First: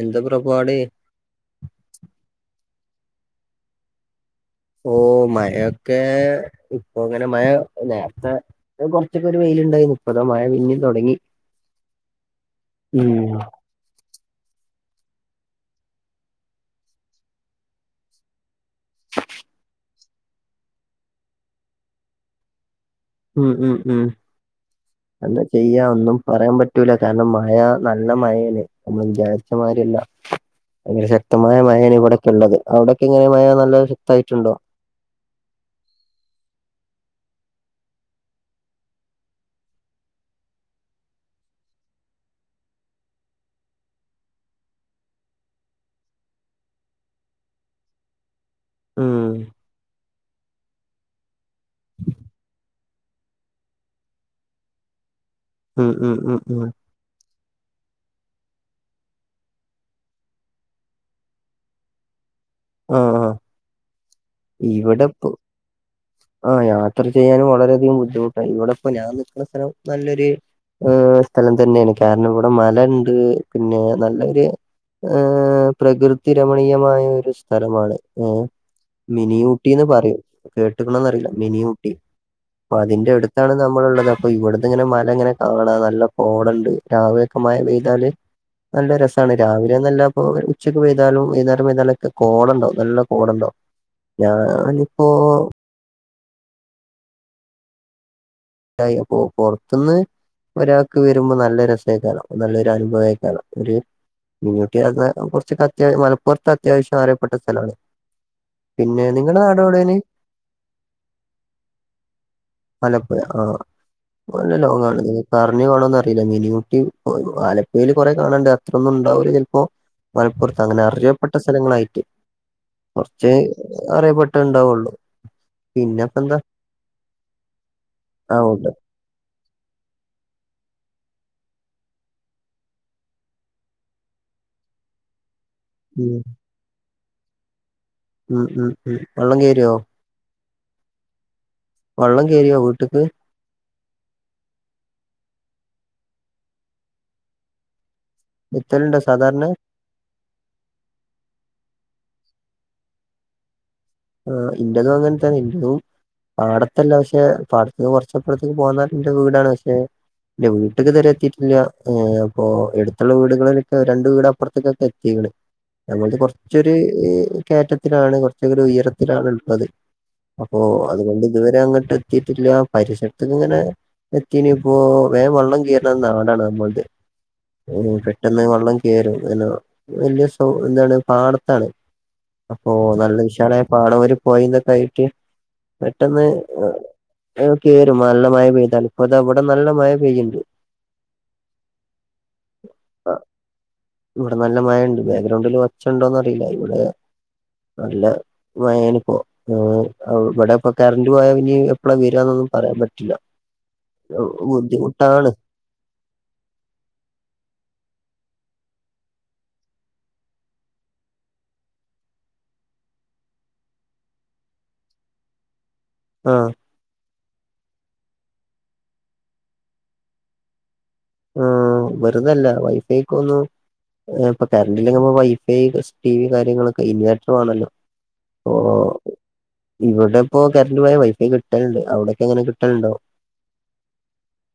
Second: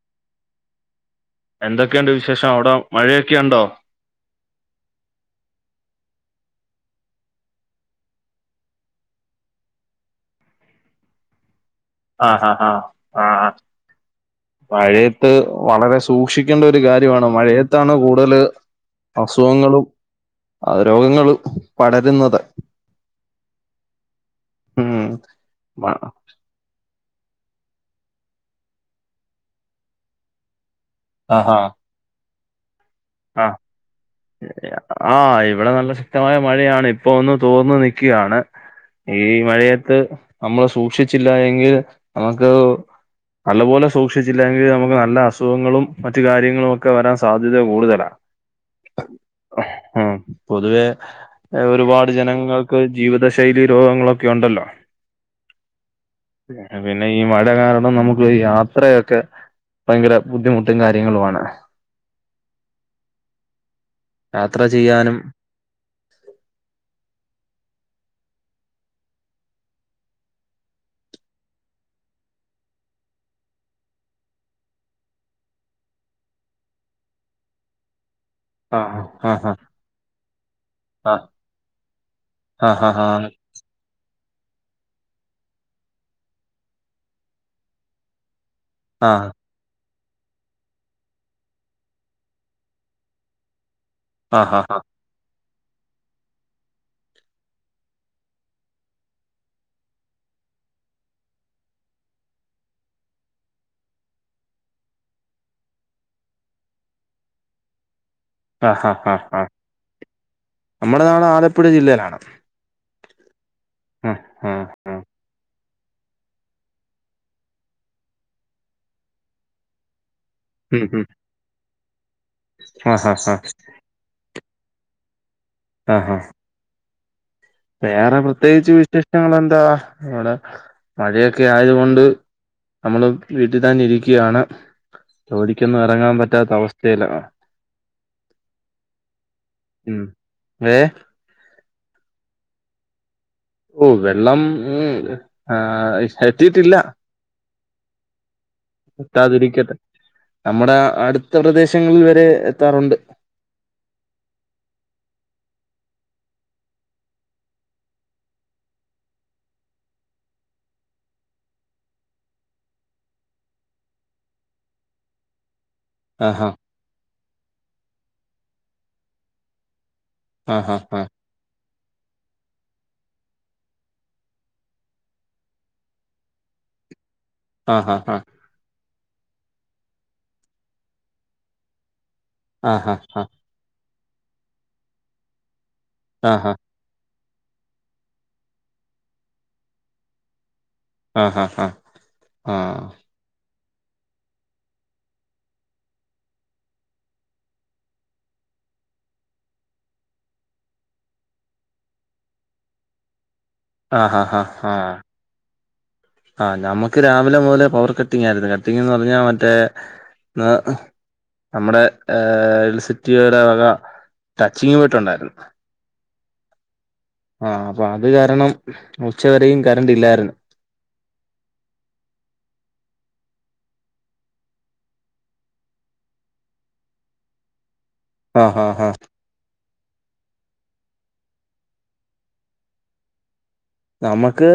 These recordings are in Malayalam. എന്താ പുറപാട് എന്തൊക്കെയുണ്ട് വിശേഷം അവിടെ മഴയൊക്കെ ഉണ്ടോ ഓ മഴൊക്കെ ഇപ്പൊ അങ്ങനെ മഴ നേരത്തെ കുറച്ചൊക്കെ ഒരു വെയിലുണ്ടായി പ്പതാ മഴ പിന്നിം തുടങ്ങി. ആഹ് ഹഹ് ഉം ആഹ് ആഹ് ആ മഴയത്ത് വളരെ സൂക്ഷിക്കേണ്ട ഒരു കാര്യമാണ് മഴയത്താണ് കൂടുതല്. അസുഖങ്ങളും രോഗങ്ങളും പടരുന്നത്. ഉം ഉം ഉം എന്താ ചെയ്യാ ഒന്നും പറയാൻ പറ്റ കാരണം മഴ നല്ല മഴേണ് നമ്മൾ വിചാരിച്ചമാതിരല്ല. ശക്തമായ ആഹ് മഴാണ് ഇവിടെക്കെ ഉള്ളത്. അവിടൊക്കെ ഇങ്ങനെ മഴ നല്ല ശക്തായിട്ടുണ്ടോ? ആ ഇവിടെ നല്ല ശക്തമായ മഴയാണ്. ഇപ്പൊ ഒന്ന് തോർന്നു നിൽക്കയാണ്. ഈ മഴയത്ത് നമ്മള് സൂക്ഷിച്ചില്ല എങ്കിൽ നമുക്ക്. നല്ലപോലെ സൂക്ഷിച്ചില്ലെങ്കിൽ നമുക്ക് നല്ല അസുഖങ്ങളും മറ്റു കാര്യങ്ങളും ഒക്കെ വരാൻ സാധ്യത കൂടുതലാ. ഉം ആ പൊതുവെ ഒരുപാട് ജനങ്ങൾ. ജീവിതശൈലി രോഗങ്ങളൊക്കെ ഉണ്ടല്ലോ. ഉം ഉം ഉം ഉം പിന്നെ ഈ മഴ കാരണം നമുക്ക് യാത്രയൊക്കെ ഭയങ്കര ബുദ്ധിമുട്ടും കാര്യങ്ങളുമാണ്. ആഹ് യാത്ര ചെയ്യാനും ഇവിടെപ്പം ആ യാത്ര ചെയ്യാനും വളരെയധികം ബുദ്ധിമുട്ടാണ്. ഇവിടെ ഇപ്പോ ഞാൻ നിക്കുന്ന സ്ഥലം നല്ലൊരു. ഏഹ സ്ഥലം തന്നെയാണ് കാരണം ഇവിടെ മല ഉണ്ട് പിന്നെ നല്ലൊരു ഏ പ്രകൃതി രമണീയമായ ഒരു സ്ഥലമാണ്. ഏ ആ ആ മിനി ആ ഊട്ടിന്ന് പറിം ആ കേട്ടക്കണന്ന്റിയില്ല മിനി ഊട്ടി. അപ്പ ആ ആ ആ ആ അതിന്റെ അടുത്താണ് നമ്മളുള്ളത്. ഇവിടുന്ന് ഇങ്ങനെ മല ഇങ്ങനെ കാണാ നല്ല കോടണ്ട് രാവിലെയൊക്കെ മഴ പെയ്താല്. നല്ല ആ ആ രസണ് രാവിലെന്നല്ല അപ്പോ ഉച്ചക്ക് പൈതാലും വൈന്നാരം പൈ താലൊക്കെ. കോടണ്ടാവും നല്ല കോടണ്ടാവും ആ ഞാനിപ്പോ. അ പുറത്ത്ന്ന്. ഒരാൾക്ക് വരുമ്പോ നല്ല രസേകാരം നല്ലൊരു അനുഭവേക്കാരം ഒരു മിനിഉടി പറഞ്ഞ കുറച്ച് അത്യാവശം മലപ്പുറത്ത് അത്യാവശ്യം അറിയപ്പെട്ട സ്ഥലമാണ്. ആ ഹാ ഹാ ഹ നമ്മുടെ നാട് ആലപ്പുഴ ജില്ലയിലാണ്. ആലപ്പുഴ ആ ആ ആ നല്ല ആ ലോങ്ങാണ്. കാണോന്ന് അറിയില്ല മീനി ഊട്ടി ആലപ്പുയിയില് കൊറെ കാണണ്ട്. അത്രൊന്നും ഉണ്ടാവില്ല ചിലപ്പോ. മലപ്പുറത്ത് അങ്ങനെ ഉം ഉം അറിയപ്പെട്ട സ്ഥലങ്ങളായിട്ട് ആ ആ കുറച്ച് ആ അറിയപ്പെട്ട ഉണ്ടാവുള്ളു ആ ആ പിന്നെപ്പ എന്താ. വേറെ ഉണ്ട് പ്രത്യേകിച്ച് വിശേഷങ്ങെളെന്താ ഇവിടെ മഴയൊക്കെ ആയതുകൊണ്ട്. നമ്മള് വീട്ടിൽ തന്നെ ഇരിക്കുകയാണ്. ജോലിക്കൊന്നും ഉം ഇറങ്ങാൻ പറ്റാത്ത അവസ്ഥയിലാ. ഉം ഉം ഉം വെള്ളം കേരോ ഉം ഏ വള്ളം കോറിയോ വീട്ടക്ക്. ഓ വെള്ളം ആ എത്തിട്ടില്ല. എത്തലുണ്ടോ സാധാരണ എത്താതിരിക്കട്ടെ നമ്മുടെ അടുത്ത പ്രദേശങ്ങളിൽ വരെ എത്താറുണ്ട്. ആ ഇന്റതും അങ്ങനത്തന്നെ ഇന്റതും. പാടത്തല്ല പക്ഷെ പാടത്ത് കുറച്ച് ഇപ്പറത്തേക്ക് പോന്നാൽ ന്റെ വീടാണ് പക്ഷെ. ഇല്ല വീട്ടക്ക് തരെ എത്തിട്ടില്ല ഏ അപ്പൊ എടുത്തുള്ള വീടുകളിലൊക്കെ രണ്ട വീട അപ്പുറത്തേക്കൊക്കെ എത്തിണ് ഞങ്ങൾത് ആഹാ കുറച്ചൊരു കയറ്റത്തിലാണ്. കുറച്ചൊ ഉയരത്തിലാണ് ഉള്ളത്. ഓ ആഹാ ആ അതുകൊണ്ട് ഇതുവരെ അങ്ങോട്ട് എത്തിട്ടില്ല പരിസരത്തക്ക ഇങ്ങനെ എത്തിനി ഇപ്പോ വേൻ വള്ളം കയറണ നാടാണ് നമ്മൾത് ആഹാ പെട്ടെന്ന് വള്ളം വലിയ ശോ എന്താണ് പാടത്താണ്. അപ്പൊ ആ ആഹാ നല്ല വിശാല ഒരു പോയി തൊക്കെ ആയിറ്റ് പെട്ടന്ന്. ആ ആഹാ കേരും നല്ല മഴ പെയ്താല്, ഇവിടെ ഇപ്പ താ നല്ല മഴ പെയ്യ്ണ്ട്. ആഹ് ഹാ ആ ആഹ് ഇവിടെ നല്ല മഴണ്ട് ബാഗ്രൗണ്ടില് ഒച്ചയുണ്ടോന്നറിയില്ല ഇവിടെ നല്ല മഴയാനിപ്പോ ആ ആ ഇവിടെ ഇപ്പ കറണ്ട് പോയാ ഇനി എപ്പളാ വരാന്നൊന്നും പറയാൻ പറ്റില്ല ആഹ് ആഹാ ഹാ ഏവു ഹാ ബുദ്ധിമുട്ടാണ് ആ നമുക്ക് രാവിലെ മുതലേ പവർ കട്ടിംഗ് ആരുന്നു കട്ടിംങ്ങെന്ന് പറഞ്ഞാ മറ്റേ ന നമ്മുടെ ഏ ഇലസിറ്റി വര വക ടച്ചിങ്ങ് വെട്ടുണ്ടായിരുന്ന് ആ ആ അപ്പ അത് കാരണം ഉച്ചവരെയും കറണ്ട് ഇല്ലാരുന്നു ആ വെറുതെ അല്ല വൈഫൈക്ക് ഒന്നു ആ ഇപ്പ കറണ്ട് ഇല്ലെങ്കി നമ്മ വൈഫൈക്ക് സ്പീഡ് കാര്യങ്ങളൊക്കെ ഇൻവെർട്ടർ വേണോല്ലോ ആ ഹ ഹ ഇവിടെപ്പോ കറണ്ട് പോയ വൈഫൈ കിട്ടല്ണ്ട് അവിടൊക്കെ എങ്ങനെ കിട്ടലുണ്ടോ? നമ്മക്ക്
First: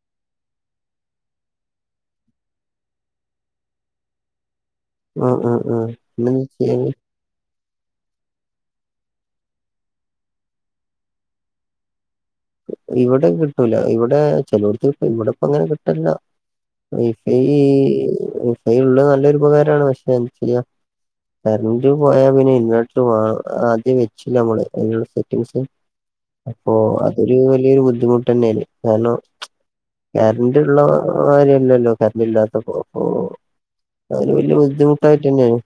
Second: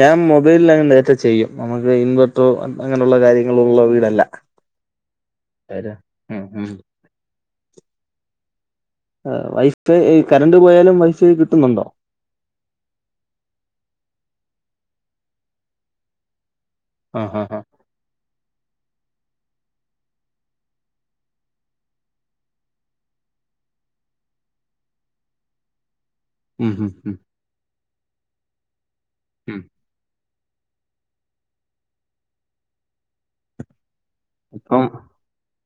ഞാൻ മൊബൈലിലായോണ്ട് ഡേറ്റ ചെയ്യും നമ്മക്ക് ഇൻവർ അപ്പോ അങ്ങനൊള്ള കാര്യങ്ങളൊളളരു ഇതല്ല ഉം [unintelligible] ആ വൈഫൈ കറണ്ട് പോയാലും വൈഫൈ കിട്ടുന്നുണ്ടോ ഇവിടെ കിട്ടൂല ഇവിടെ ചെലോടത്ത് കിട്ടും ഇവിടെ ഇപ്പ അങ്ങനെ കിട്ടണില്ല ആഹ് വൈഫൈ ആഹ് ആഹ് ഏ വൈഫൈ ഉള്ള നല്ലൊരു ഉപകാരമാണ് പക്ഷെ എന്ത് ചെയ്യാം കറന്റ് പോയാ പിന്നെ ഇൻവർട്ടറ് ആ ആദ്യം വെച്ചൂല്ല നമ്മള് അതിനുള്ള സെറ്റിംഗ്സ് ഉം ഓ ഉം ഉം അതൊരു വലിയൊരു ബുദ്ധിമുട്ട് തന്നെയാണ് കാരണം ഉം കറണ്ട് ള്ള മാതിരി അല്ലല്ലോ കറണ്ട് ഇല്ലാത്തപ്പോ അപ്പോ അതിന് വല്യ ഇപ്പം ബുദ്ധിമുട്ടായിട്ട് തന്നെയാണ്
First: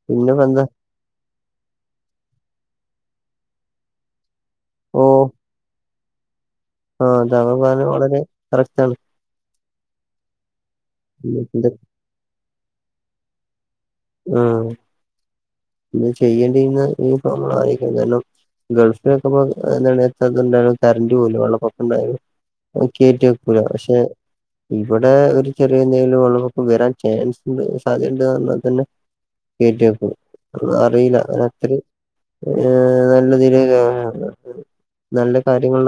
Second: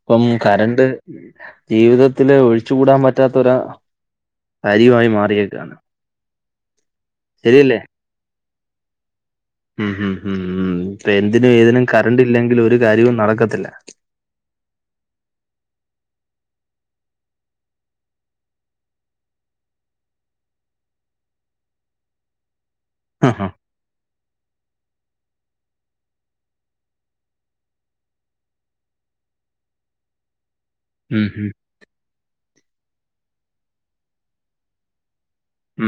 ഇപ്പം പിന്നപ്പ എന്താ? കറണ്ട് ജീവിതത്തില് ഒഴിച്ചു കൂടാൻ പറ്റാത്തൊരാ ഭാരൃയുമായി മാറിയേക്കാണ് ഓ അത് ശരിയല്ലേ അവപാതമാണെങ്കി കറക്റ്റാണ് ഉം ഉം ഉം ഉം ഇപ്പ എന്തിനും ഇത് ഏതിനും കറണ്ട് ഇല്ലെങ്കിലി ഒരു കാര്യവും നടക്കത്തില്ല ഉം ഇത് ചെയ്യേണ്ടിരുന്ന ഇനിയിപ്പം നമ്മള് അയക്കണ്ടാലോ? ഗൾഫിലൊക്കെ ഇപ്പോ എന്താണ് എത്താത്തോണ്ടാണ് കറ്ണ്ട് പോലും വെള്ളപ്പൊക്കംണ്ടയാൽ ഓ കേറ്റി ആഹ് വയ്ക്കൂല പക്ഷെ ഇവിടെ ഒരു ചെറിയ എന്തെങ്കിലും വെളളപ്പൊക്കം വരാൻ ചാൻസിണ്ട് സാധ്യത ഇണ്ട് വന്നാ തന്നെ കേറ്റിവയ്ക്കും അറിയില്ല ഉം ഉം അനോത്തിരി ഏ നല്ല തീരുമാനം ആയേ ഒള്ള് എന്നാലും നല്ല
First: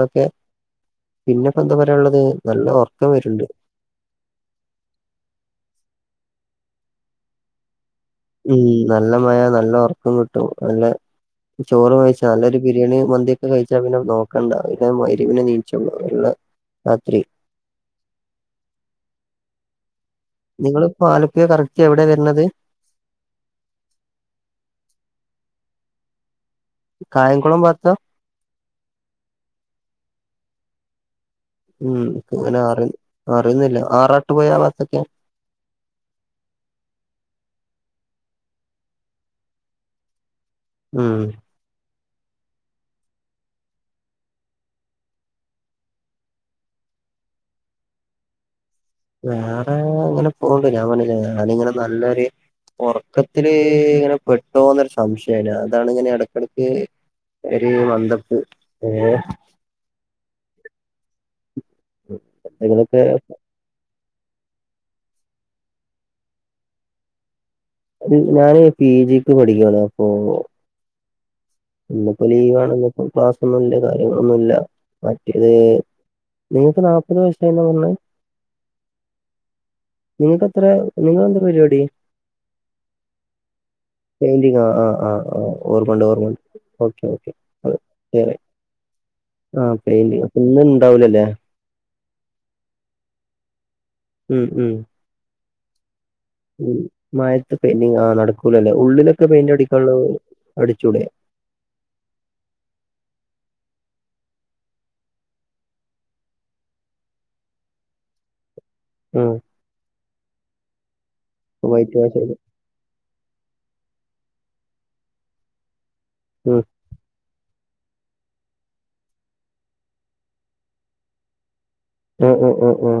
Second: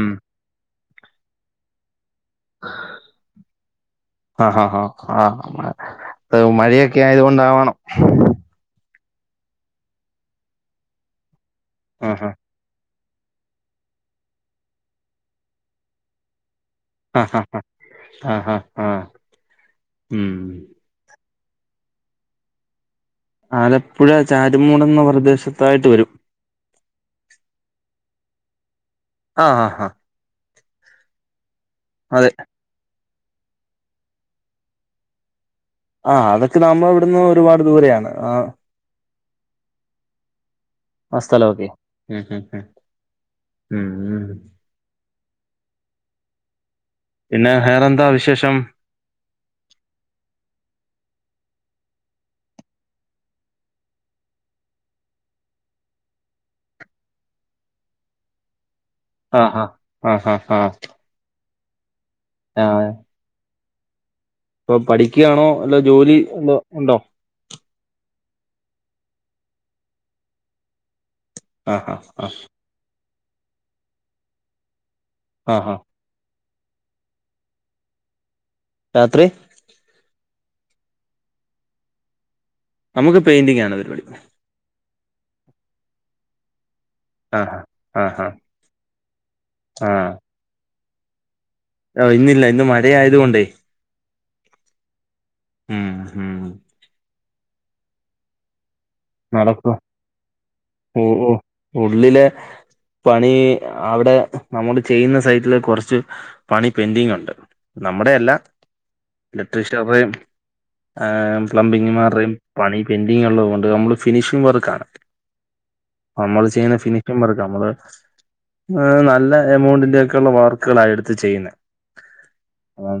ഉം പിന്നെ ഇപ്പോ എന്താ പറയാനുള്ളത് നല്ല ഉറക്കം വരുണ്ട് ആഹ ഹ ഹ മഴയൊക്കെ ആയത് കൊണ്ടാവണം ഉം നല്ല മഴ നല്ല ഉറക്കം കിട്ടും നല്ല ചോറ് കഴിച്ച ആഹാ നല്ലൊരു ബിരിയാണി മന്തിയൊക്കെ കഴിച്ചാ പിന്നെ നോക്കണ്ടാ പിന്നെ മഗ്രിബിന നീച്ചുള്ളു ആ ഹ ഹ ആഹ ആ ഉം നിങ്ങളിപ്പോ ആലപ്പുഴ കറക്റ്റ് എവിടെയാ വരണത് ആലപ്പുഴ ചാരുമൂട് എന്ന പ്രദേശത്തായിട്ട് വരും കായംകുളം ഭാഗത്താ ആ ആഹ ഉം അതെ അങ്ങനെ അറി അറിയൊന്നുല്ല ആറാട്ട് പുഴ ഭാഗത്തൊക്കെ ആഹ് അതൊക്കെ നമ്മളെ ഇവിടുന്ന് ഒരുപാട് ദൂരെയാണ് ആ ആ ഉം സ്ഥലോക്കെ മ് ഹ് ഹ് ഉം പിന്നെ വേറെന്താ വിശേഷം വേറെ ഇങ്ങനെ പോണ് ഞാൻ പറഞ്ഞില്ലേ ഞാനിങ്ങനെ നല്ലൊര് ഉറക്കത്തില് ഇങ്ങനെ പെട്ടോന്നൊരു സംശയം അതാണ് ഇങ്ങനെ ഇടക്കിടക്ക് ഒര് മന്തപ്പ് ഏഹ് ആഹ് ആഹ് ആഹ് ഹഹ് ആഹ് [unintelligible] ഇപ്പൊ പഠിക്കുകയാണോ അല്ല ജോലി എന്തോ ഉണ്ടോ ഞാന് പി ജിക്ക് പഠിക്കുവാണ് അപ്പൊ ആ ആ ഇന്നിപ്പോ ആ ലീവ് ആണ് ഇപ്പോ ക്ലാസ്ഒന്നുംല്ല കാര്യങ്ങളൊന്നുംല്ല. മറ്റേത് ആ ആ നിങ്ങക്ക് നാല്പ്പത് വയസാന്നാ പറഞ്ഞേ രാത്രി. നിങ്ങക്ക് എത്ര നിങ്ങക്ക് എന്തരു പരിപാടി നമുക്ക് പെയിന്റിംഗ് ആണ് പരുപടി. പെന്റിങ്ങോ ആഹ്, ആഹ് ഓർമണ്ട്, ഓർമണ്ട് ഓക്കെ ഓക്കേ. ആ ഒ ആ അ ആ ആ പെയിന്റ് അ ഇന്ന് ഇണ്ടാവുലല്ലേ? ഇന്നില്ല ഇന്ന് മഴ ആയത് കൊണ്ടേ ഉം ഉം ഉം ഉ മഴത്ത് പെയിന്റിങ് ആ നടക്കൂലല്ലേ ഉള്ളിലൊക്കെ പെയിന്റ് നടക്കും അടിക്കാനുള്ള അടിച്ചൂടേ? ഓ ഓ ഉള്ളിലെ പണി അവിടെ നമ്മള് ചെയ്യുന്ന സൈറ്റില് കുറച്ച് പണി പെൻഡിങ് ഉണ്ട് നമ്മുടെയല്ല. ഉം [unintelligible] പ്ലംബിംഗ് വൈറ്റ് വാഷ് മാരുടെയും ചെയ്ത് പണി പെന്റിങ് ഉള്ളത് കൊണ്ട് നമ്മള് ഫിനിഷിംഗ് വർക്കാണ് നമ്മൾ ഉം ചെയ്യുന്ന ഫി ർക്ക് നമ്മള് നല്ല എമൗണ്ടിന്റെക്കെയുള്ള വർക്കുകളായി എടുത്ത് ചെയ്യുന്ന. ഓ ഒ ഒ ഒ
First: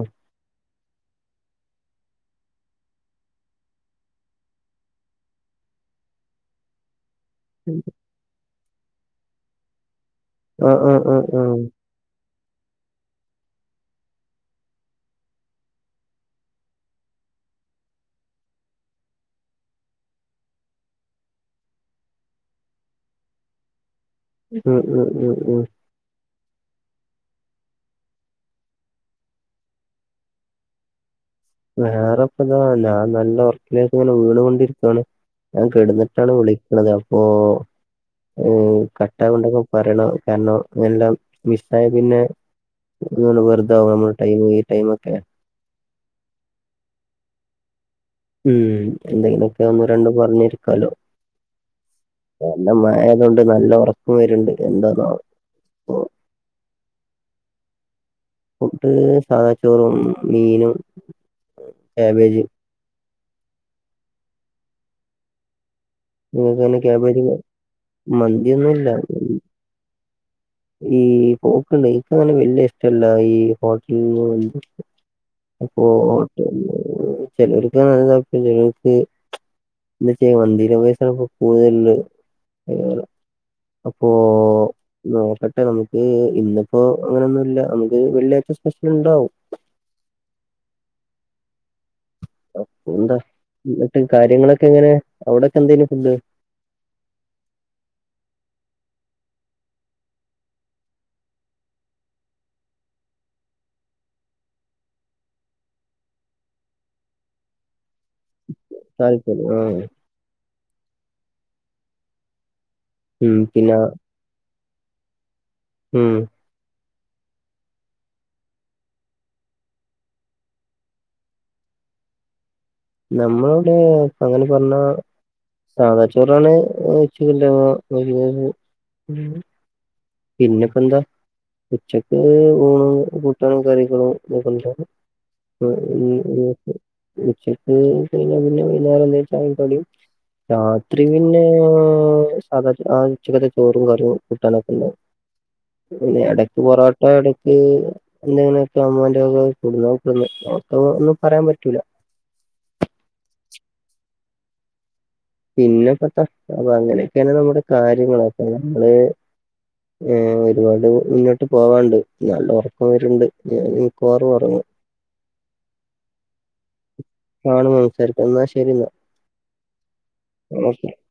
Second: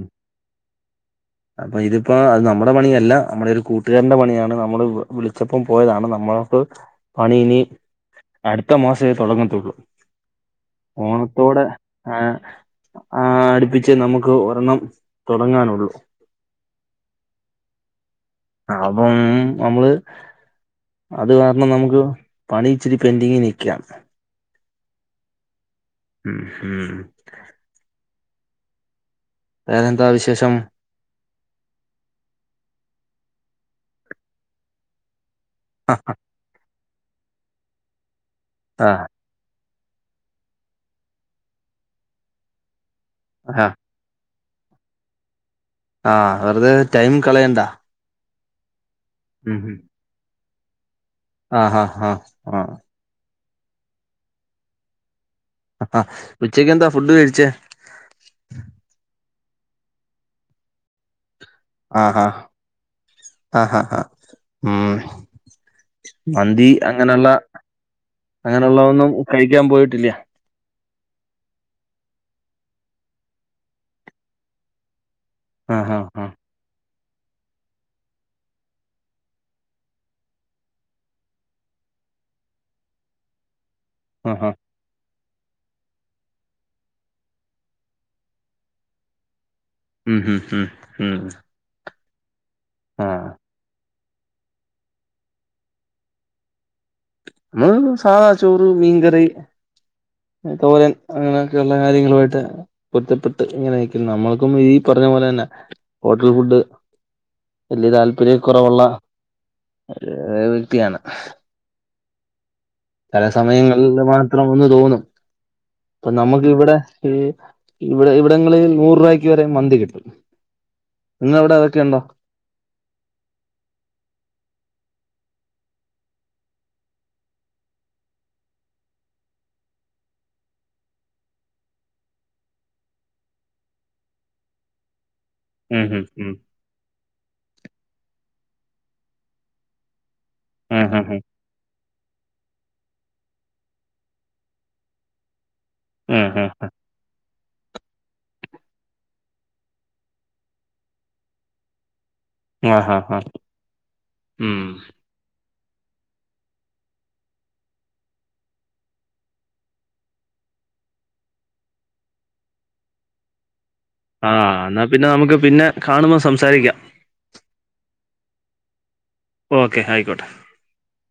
അപ്പൊ ഇതിപ്പോ അത് നമ്മുടെ പണിയല്ല നമ്മുടെ ഒരു കൂട്ടുകാരന്റെ പണിയാണ് നമ്മള് വിളിച്ചപ്പം പോയതാണ് നമ്മൾക്ക് പണില് അടുത്ത മാസമേ തുടങ്ങത്തുള്ളൂ. ആ ആ ആ ഓണം ആ ത്തോടെ ആഹ് ആഹ് അടുപ്പിച്ച് നമുക്ക് ഒരെണ്ണം തുടങ്ങാനുള്ളൂ [inaudible] അപ്പം നമ്മള് അത് കാരണം നമുക്ക് പണി ഇച്ചിരി പെന്റിങ്ങി നിക്കാണ് ഉം ഉം ഉം ഉം ഉം ഹും വേറെന്താ വിശേഷം വേറെപ്പ ഇതാ ഞാൻ നല്ല ഉറക്കിലേക്ക് ഇങ്ങനെ വീണ് കൊണ്ടിരിക്കുണ്. ഞാൻ ആ കിടന്നിട്ടാണ് വിളിക്കുന്നത് അപ്പോ ആ ക പറയണം കാരണംഎല്ലാം മിസ് ആയ പിന്നെ ഇങ്ങ് ആ വെറുതാവും നമ്മ ടൈം ഈ ടൈം ഒക്കെയേ ആ വെറുതെ ടൈം കളയണ്ട. ഉം എന്തെങ്കിലും ഉം ഒക്കെ ഉം ഒന്ന് രണ്ടും പറഞ്ഞിരിക്കാലോ ആ ഹാ ഹാ ആ നല്ല മ ങ്ങണ്ട് നല്ല ഉറക്കോ വരുണ്ട് എന്താനാവോ ആഹഉച്ചയ്ക്ക് എന്താ ഫുഡ് കഴിച്ചേ? ഫുഡ് സാദാച്ചോറും മീനും ആഹ് ഹാ ക്യാബേജ് ആഹ ഹാ് ഹാ് ഉം മന്തി നിങ്ങൾക്കങ്ങനെ ക്യാബേജ് അങ്ങനെയുള്ള അങ്ങനെയുള്ള മന്തിയൊന്നുമില്ല ഒന്നും കഴിക്കാൻ പോയിട്ടില്ല? ഈ പോക്കണ്ട് എനിക്കങ്ങനെ വല്യ ഇഷ്ടല്ല ഈ ഹോട്ടലന്ന് ആ അപ്പൊ ഹാ ഹാ ഓട്ട ചിലർക്ക നല്ലത ചിലർക്ക് [unintelligible] മന്തി ലവേഴ്‌സാണ്പ്പൊ കൂടുതലുള്ളത്. [unintelligible] അപ്പൊ ആ ഹാ ആഹ് പട്ടെ നമുക്ക് ഇന്നിപ്പോ അങ്ങന ഒന്നുമല്ല നമുക്ക് വെള്ളിയാഴ്ച സ്പെഷ്യൽ ഉണ്ടാവും ഉം ഉം ഉം ഉം ആ എന്താ എന്നിട്ട് കാര്യങ്ങളൊക്കെ എങ്ങനെ അവിടെക്കെ എന്തേയ്ന് ഫുഡ്. നമ്മ സാദാ ചോറ് മീൻകറി. തോരൻ അങ്ങനെയൊക്കെയുള്ള കാര്യങ്ങളുമായിട്ട് [unintelligible] ഇങ്ങനെരിക്കന്ന് നമ്മൾക്കും ഈ പറഞ്ഞ പോലെ തന്നെ ഹോട്ടൽ ഫുഡ് വലിയ താല്പര്യം കുറവുള്ള താൽപ്പ ആ ആഹ് വ്യക്തിയാണ് പല ഉം പിന്നെ സമയങ്ങളിൽ മാത്രം ഒന്ന് തോന്നും അപ്പൊ ഉം നമുക്ക് ഇവടെ ഇവിടെ ഇവിടങ്ങളിൽ നൂറ് രൂപയ്ക്ക് വരെ മന്തി കിട്ടും. ന്നവ്ടെ അതൊക്കെണ്ടോ? നമ്മളിവിടെ അങ്ങനെ പറഞ്ഞ സാധാച്ചോറാണെ [unintelligible] പിന്നിപ്പെന്താ ഉച്ചക്ക് ഊണും കൂട്ടാനും കറികളും നിർബന്ധാ ഉം ഉം ഉം ഈ ഉച്ചക്ക് കഴിഞ്ഞ പിന്നെ വൈന്നേരം എന്തേലും, ചായയും കടിയും. ഉം രാത്രി ഉം ഉം പിന്നെ സാധാ ചോറ്, ആ ഉച്ചക്കത്തെ ചോറും കറിയും കൂട്ടാനൊക്കെ ഉണ്ടാവും പിന്നെ ഉം ഉം എടയ്ക്ക് പോറട്ട ഇ ഇടക്ക് എന്തെങ്ങനൊക്കെ അമ്മാന്റെ വക, ഒന്നും പറയാൻ പറ്റൂല. ആഹ് ആഹ് മം പിന്നെപ്പ എത്താ അപ്പോങ്ങനെ ഒക്കെയാണെ നമ്മളെ കാര്യങ്ങളപ്പ നമ്മള് ഏ ഒരുപാട് മുന്നോട്ട് പോവാണ്ട് നല്ല ഒറക്കം വരുണ്ട് ഞാനും ആ, ന്നാൽ പിന്നെ നമ്ക്ക് പിന്നെ കാണുമ്പോ സംസാരിക്കാം. കാണുമ്പ സംസാരിക്കാം, എന്നാ ശരി ന്നാ ഓക്കെ ആയിക്കോട്ടെ [unintelligible]